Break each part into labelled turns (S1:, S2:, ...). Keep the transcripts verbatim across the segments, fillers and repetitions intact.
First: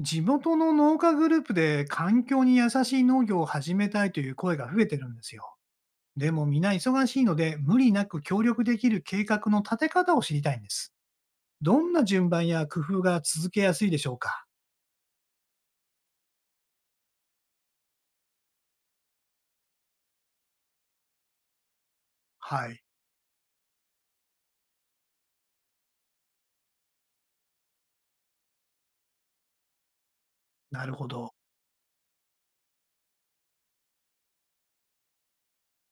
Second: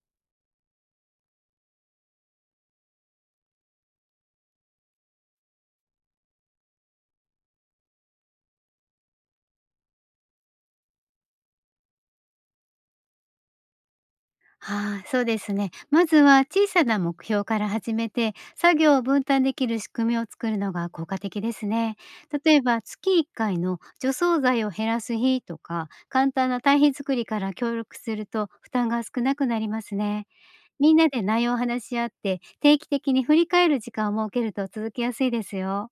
S1: 地元の農家グループで環境に優しい農業を始めたいという声が増えてるんですよ。でも皆忙しいので無理なく協力できる計画の立て方を知りたいんです。どんな順番や工夫が続けやすいでしょうか？
S2: ああ、そうですね。まずは小さな目標から始めて、作業を分担できる仕組みを作るのが効果的ですね。例え
S1: はい。
S2: ば、月いっかいの除草剤を減らす日とか、簡単な堆肥作りから協力すると負担が少なくなりますね。
S1: な
S2: み
S1: る
S2: ん
S1: ほ
S2: なで
S1: ど。
S2: 内容を話し合って、定期的に振り返る時間を設けると続きやすいですよ。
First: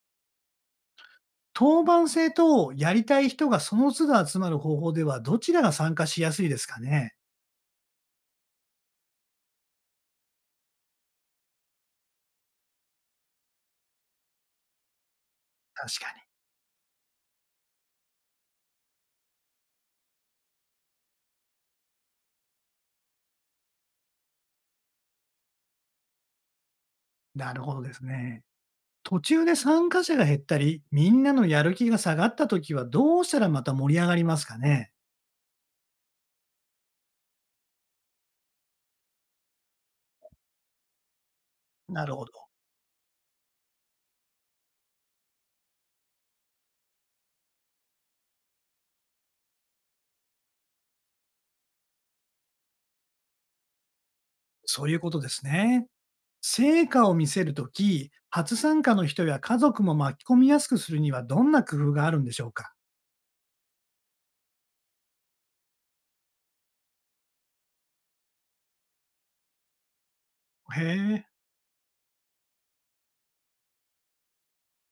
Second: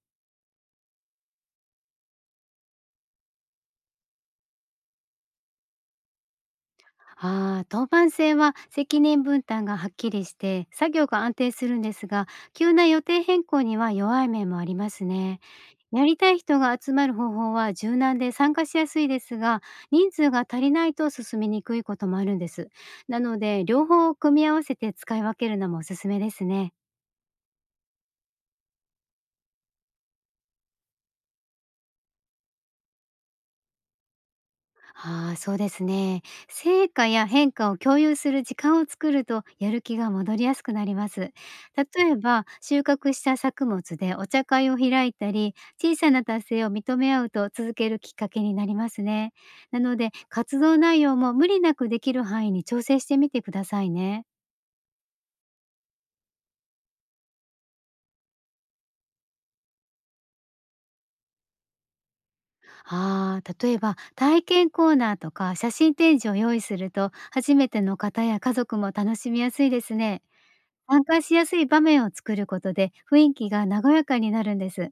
S1: 当番制とやりたい人がその都度集まる方法ではどちらが参加しやすいですかね？
S2: ああ、当番制は責任分担がはっきりして、作業が安定するんですが、急な予定変更には弱い面もありますね。
S1: 確
S2: や
S1: か
S2: り
S1: に。
S2: たい人が集まる方法は柔軟で参加しやすいですが、人数が足りないと進みにくいこともあるんです。なので、両方を組み合わせて使い分けるのもおすすめですね。
S1: なるほどですね。途中で参加者が減ったり、みんなのやる気が下がった時はどうしたらまた盛り上がりますかね？
S2: ああ、そうですね。成果や変化を共有する時間を作るとやる気が戻りやすくなります。例
S1: なる
S2: え
S1: ほど。
S2: ば収穫した作物でお茶会を開いたり、小さな達成を認め合うと続けるきっかけになりますね。なので、活動内容も無理なくできる範囲に調整してみてくださいね。
S1: そういうことですね。成果を見せるとき、初参加の人や家族も巻き込みやすくするにはどんな工夫があるんでしょうか？
S2: ああ、例えば体験コーナーとか写真展示を用意すると、初めての方や家族も楽しみやすいですね。
S1: へ
S2: 参加
S1: え、
S2: しやすい場面を作ることで、雰囲気が和やかになるんです。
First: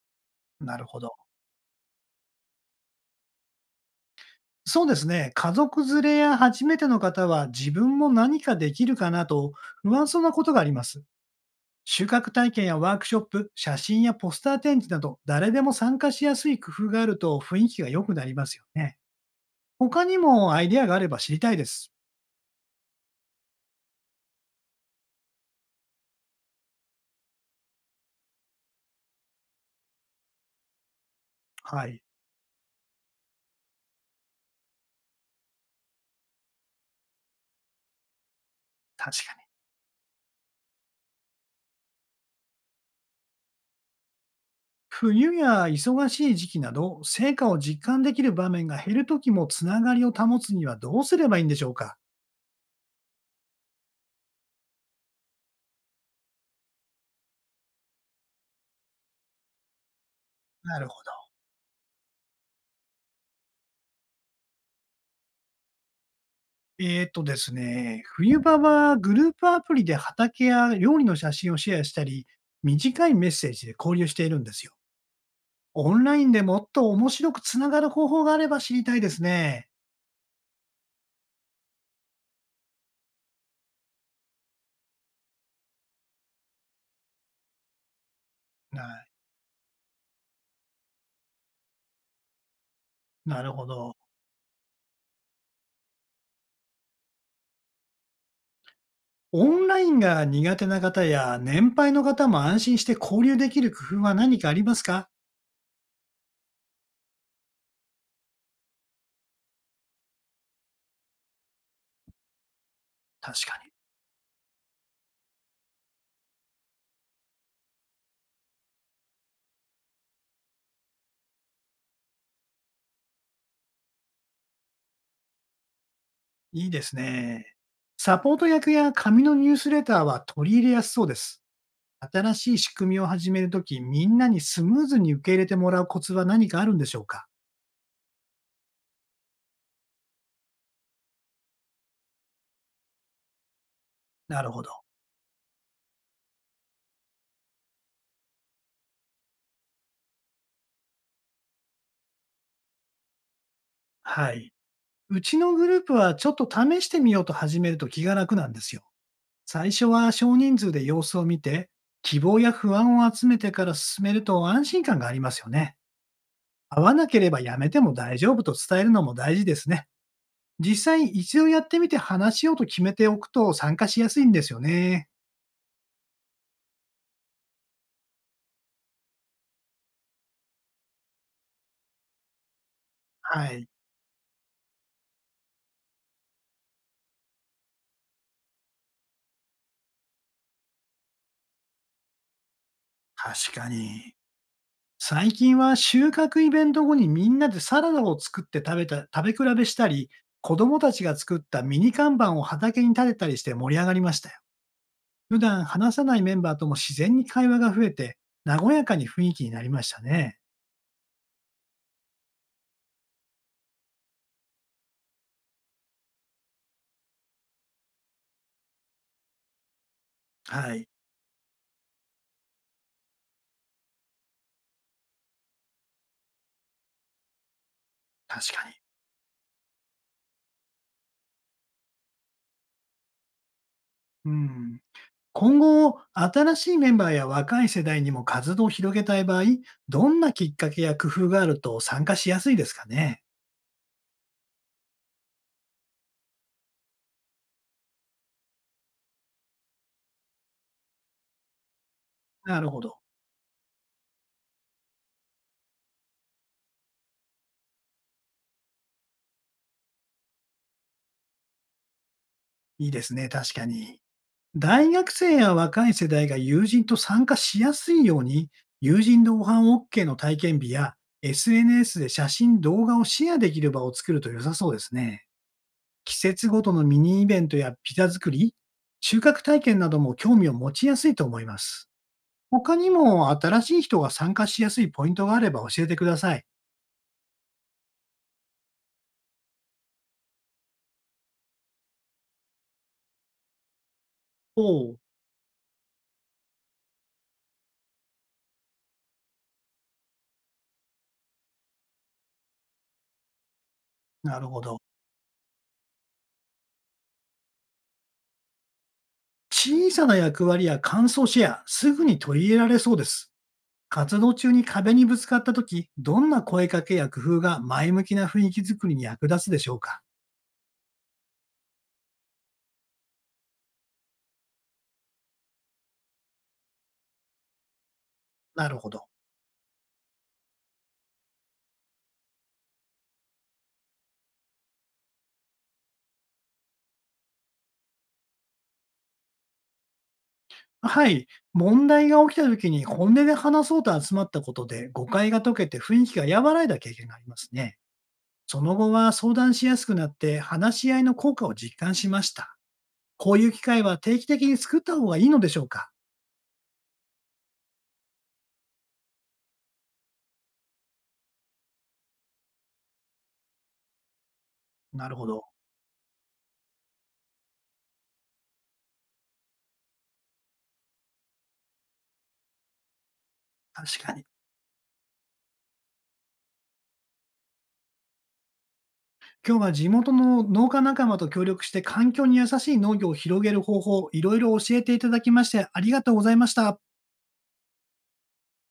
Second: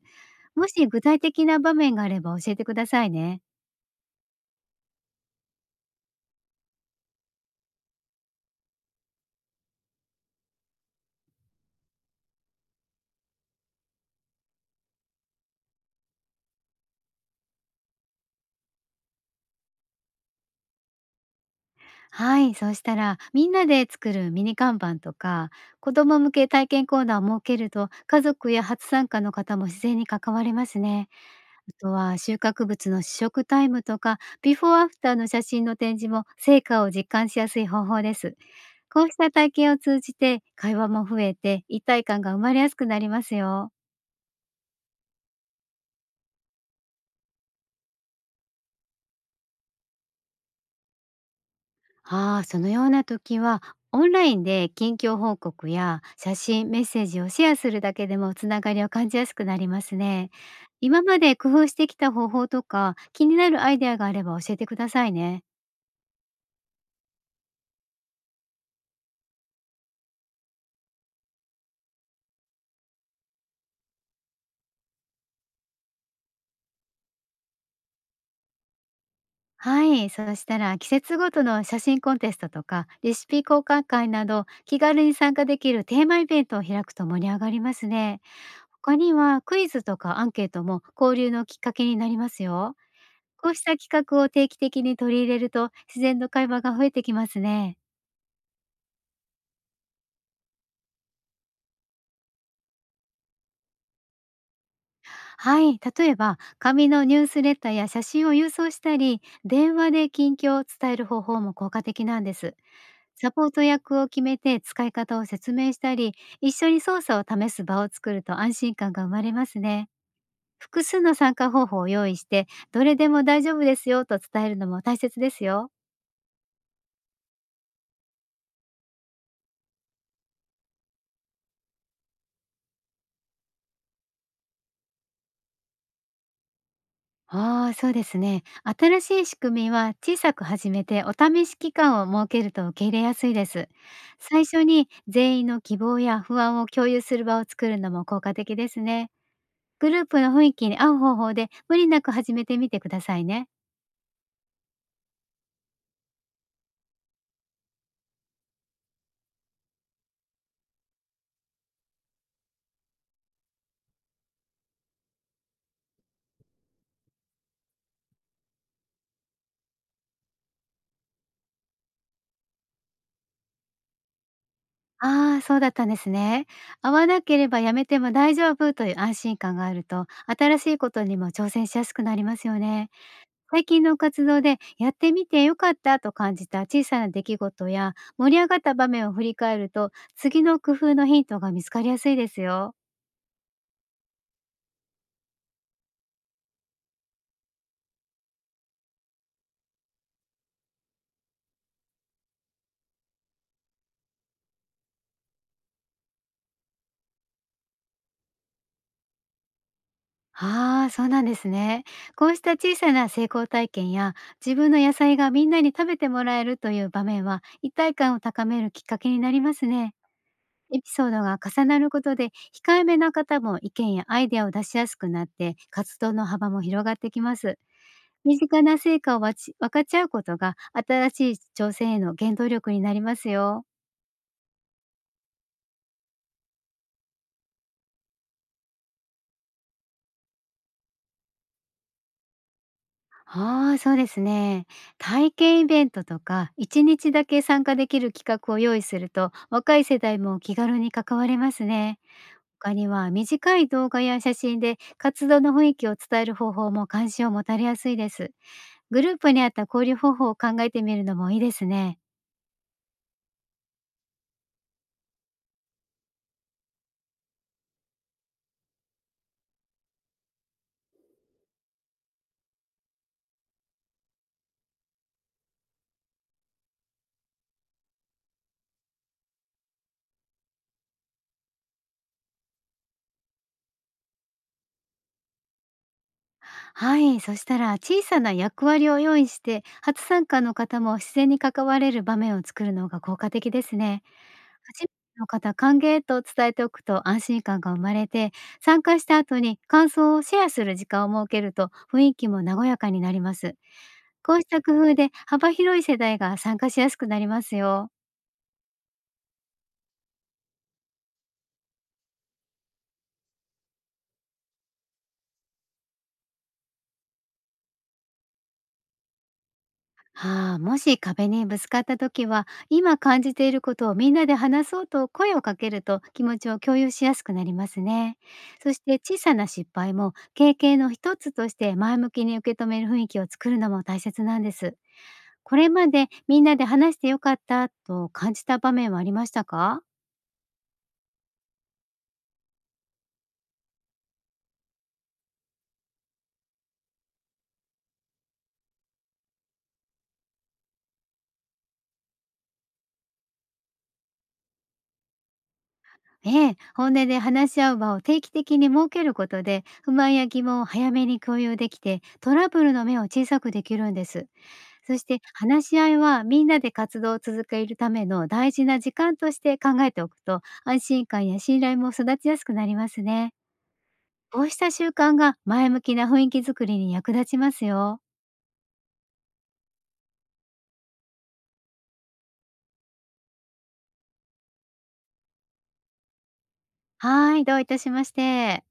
S2: も
S1: なる
S2: し
S1: ほ
S2: 具
S1: ど。
S2: 体的な場面があれば教えてくださいね。
S1: そうですね。家族連れや初めての方は自分も何かできるかなと不安そうなことがあります。収穫体験やワークショップ、写真やポスター展示など誰でも参加しやすい工夫があると雰囲気が良くなりますよね。他にもアイデアがあれば知りたいです。
S2: はい、そうしたら、みんなで作るミニ看板とか、子ども向け体験コーナーを設けると、家族や初参加の方も自然に関われますね。あ
S1: は
S2: と
S1: い。
S2: は、収穫物の試食タイムとか、ビフォーアフターの写真の展示も、成果を実感しやすい方法です。こうし
S1: 確
S2: た
S1: かに。
S2: 体験を通じて、会話も増えて、一体感が生まれやすくなりますよ。
S1: 冬や忙しい時期など、成果を実感できる場面が減るときもつながりを保つにはどうすればいいんでしょうか？
S2: ああ、そのような時は、オンラインで近況報告や写真、メッセージをシェアするだけでもつながりを感じやすくなりますね。
S1: なるほ
S2: 今ま
S1: ど。
S2: で工夫してきた方法とか、気になるアイデアがあれば教えてくださいね。
S1: えー、っとですね、冬場はグループアプリで畑や料理の写真をシェアしたり、短いメッセージで交流しているんですよ。オンラインでもっと面白くつながる方法があれば知りたいですね。
S2: はい、そしたら季節ごとの写真コンテストとか、レシピ交換会など、気軽に参加できるテーマイベントを開くと盛り上がりますね。
S1: はい。
S2: 他にはクイズとかアンケートも交流のきっかけになりますよ。
S1: な
S2: こ
S1: る
S2: うし
S1: ほ
S2: た企
S1: ど。
S2: 画を定期的に取り入れると、自然の会話が増えてきますね。
S1: オンラインが苦手な方や年配の方も安心して交流できる工夫は何かありますか？
S2: はい、例えば紙のニュースレターや写真を郵送したり、電話で近況を伝える方法も効果的なんです。サ
S1: 確
S2: ポー
S1: か
S2: ト
S1: に。
S2: 役を決めて使い方を説明したり、一緒に操作を試す場を作ると安心感が生まれますね。複数の参加方法を用意して、どれでも大丈夫ですよと伝えるのも大切ですよ。
S1: いいですね。サポート役や紙のニュースレターは取り入れやすそうです。新しい仕組みを始めるとき、みんなにスムーズに受け入れてもらうコツは何かあるんでしょうか？
S2: ああ、そうですね。新しい仕組みは小さく始めて、お試し期間を設けると受け入れやすいです。
S1: な
S2: 最
S1: るほ
S2: 初
S1: ど。
S2: に全員の希望や不安を共有する場を作るのも効果的ですね。グループの雰囲気に合う方法で無理なく始めてみてくださいね。
S1: はい。うちのグループはちょっと試してみようと始めると気が楽なんですよ。最初は少人数で様子を見て、希望や不安を集めてから進めると安心感がありますよね。合わなければやめても大丈夫と伝えるのも大事ですね。実際一度やってみて話しようと決めておくと参加しやすいんですよね。
S2: ああ、そうだったんですね。合わなければやめても大丈夫という安心感があると、新しいことにも挑戦しやすくなりますよね。
S1: は
S2: 最
S1: い、
S2: 近の活動でやってみてよかったと感じた小さな出来事や盛り上がった場面を振り返ると、次の工夫のヒントが見つかりやすいですよ。
S1: 確かに。最近は収穫イベント後にみんなでサラダを作って食べた、食べ比べしたり、子供たちが作ったミニ看板を畑に立てたりして盛り上がりましたよ。普段話さないメンバーとも自然に会話が増えて、和やかに雰囲気になりましたね。
S2: ああ、そうなんですね。こうした小さな成功体験や、自分の野菜がみんなに食べてもらえるという場面は、一体感を高めるきっかけになりますね。
S1: は
S2: エ
S1: い、
S2: ピソードが重なることで、控えめな方も意見やアイデアを出しやすくなって、活動の幅も広がってきます。身
S1: 確
S2: 近
S1: かに。
S2: な成果をわち分かち合うことが、新しい挑戦への原動力になりますよ。
S1: うん。今後、新しいメンバーや若い世代にも活動を広げたい場合、どんなきっかけや工夫があると参加しやすいですかね。
S2: ああ、そうですね。体験イベントとか、いちにちだけ参加できる企画を用意すると、若い世代も気軽に関われますね。
S1: なる
S2: 他
S1: ほ
S2: に
S1: ど。
S2: は、短い動画や写真で活動の雰囲気を伝える方法も関心を持たれやすいです。グループに合った交流方法を考えてみるのもいいですね。
S1: いいですね、確かに。大学生や若い世代が友人と参加しやすいように、友人同伴 OK の体験日や エスエヌエス で写真、動画をシェアできる場を作ると良さそうですね。季節ごとのミニイベントやピザ作り、収穫体験なども興味を持ちやすいと思います。他にも新しい人が参加しやすいポイントがあれば教えてください。
S2: はい、そしたら小さな役割を用意して、初参加の方も自然に関われる場面を作るのが効果的ですね。初め
S1: お
S2: て
S1: う。
S2: の方歓迎と伝えておくと安心感が生まれて、参加した後に感想をシェアする時間を設けると、雰囲気も和やかになります。こ
S1: な
S2: う
S1: る
S2: し
S1: ほ
S2: た工
S1: ど。
S2: 夫で幅広い世代が参加しやすくなりますよ。
S1: 小さな役割や感想シェア、すぐに取り入れられそうです。活動中に壁にぶつかったとき、どんな声かけや工夫が前向きな雰囲気づくりに役立つでしょうか？
S2: はあ、もし壁にぶつかった時は、今感じていることをみんなで話そうと声をかけると、気持ちを共有しやすくなりますね。
S1: な
S2: そ
S1: る
S2: し
S1: ほ
S2: て、
S1: ど。
S2: 小さな失敗も経験の一つとして前向きに受け止める雰囲気を作るのも大切なんです。これまでみんなで話してよかったと感じた場面はありましたか？
S1: はい。問題が起きたときに本音で話そうと集まったことで誤解が解けて雰囲気が和らいだ経験がありますね。その後は相談しやすくなって話し合いの効果を実感しました。こういう機会は定期的に作った方がいいのでしょうか？
S2: ええ、本音で話し合う場を定期的に設けることで、不満や疑問を早めに共有できて、トラブルの目を小さくできるんです。そし
S1: なる
S2: て、
S1: ほど、
S2: 話し合いはみんなで活動を続けるための大事な時間として考えておくと、安心感や信頼も育ちやすくなりますね。
S1: 確かに。
S2: こうした習慣が前向きな雰囲気づくりに役立ちますよ。
S1: 今日は地元の農家仲間と協力して環境に優しい農業を広げる方法、いろいろ教えていただきましてありがとうございました。
S2: はい、どういたしまして。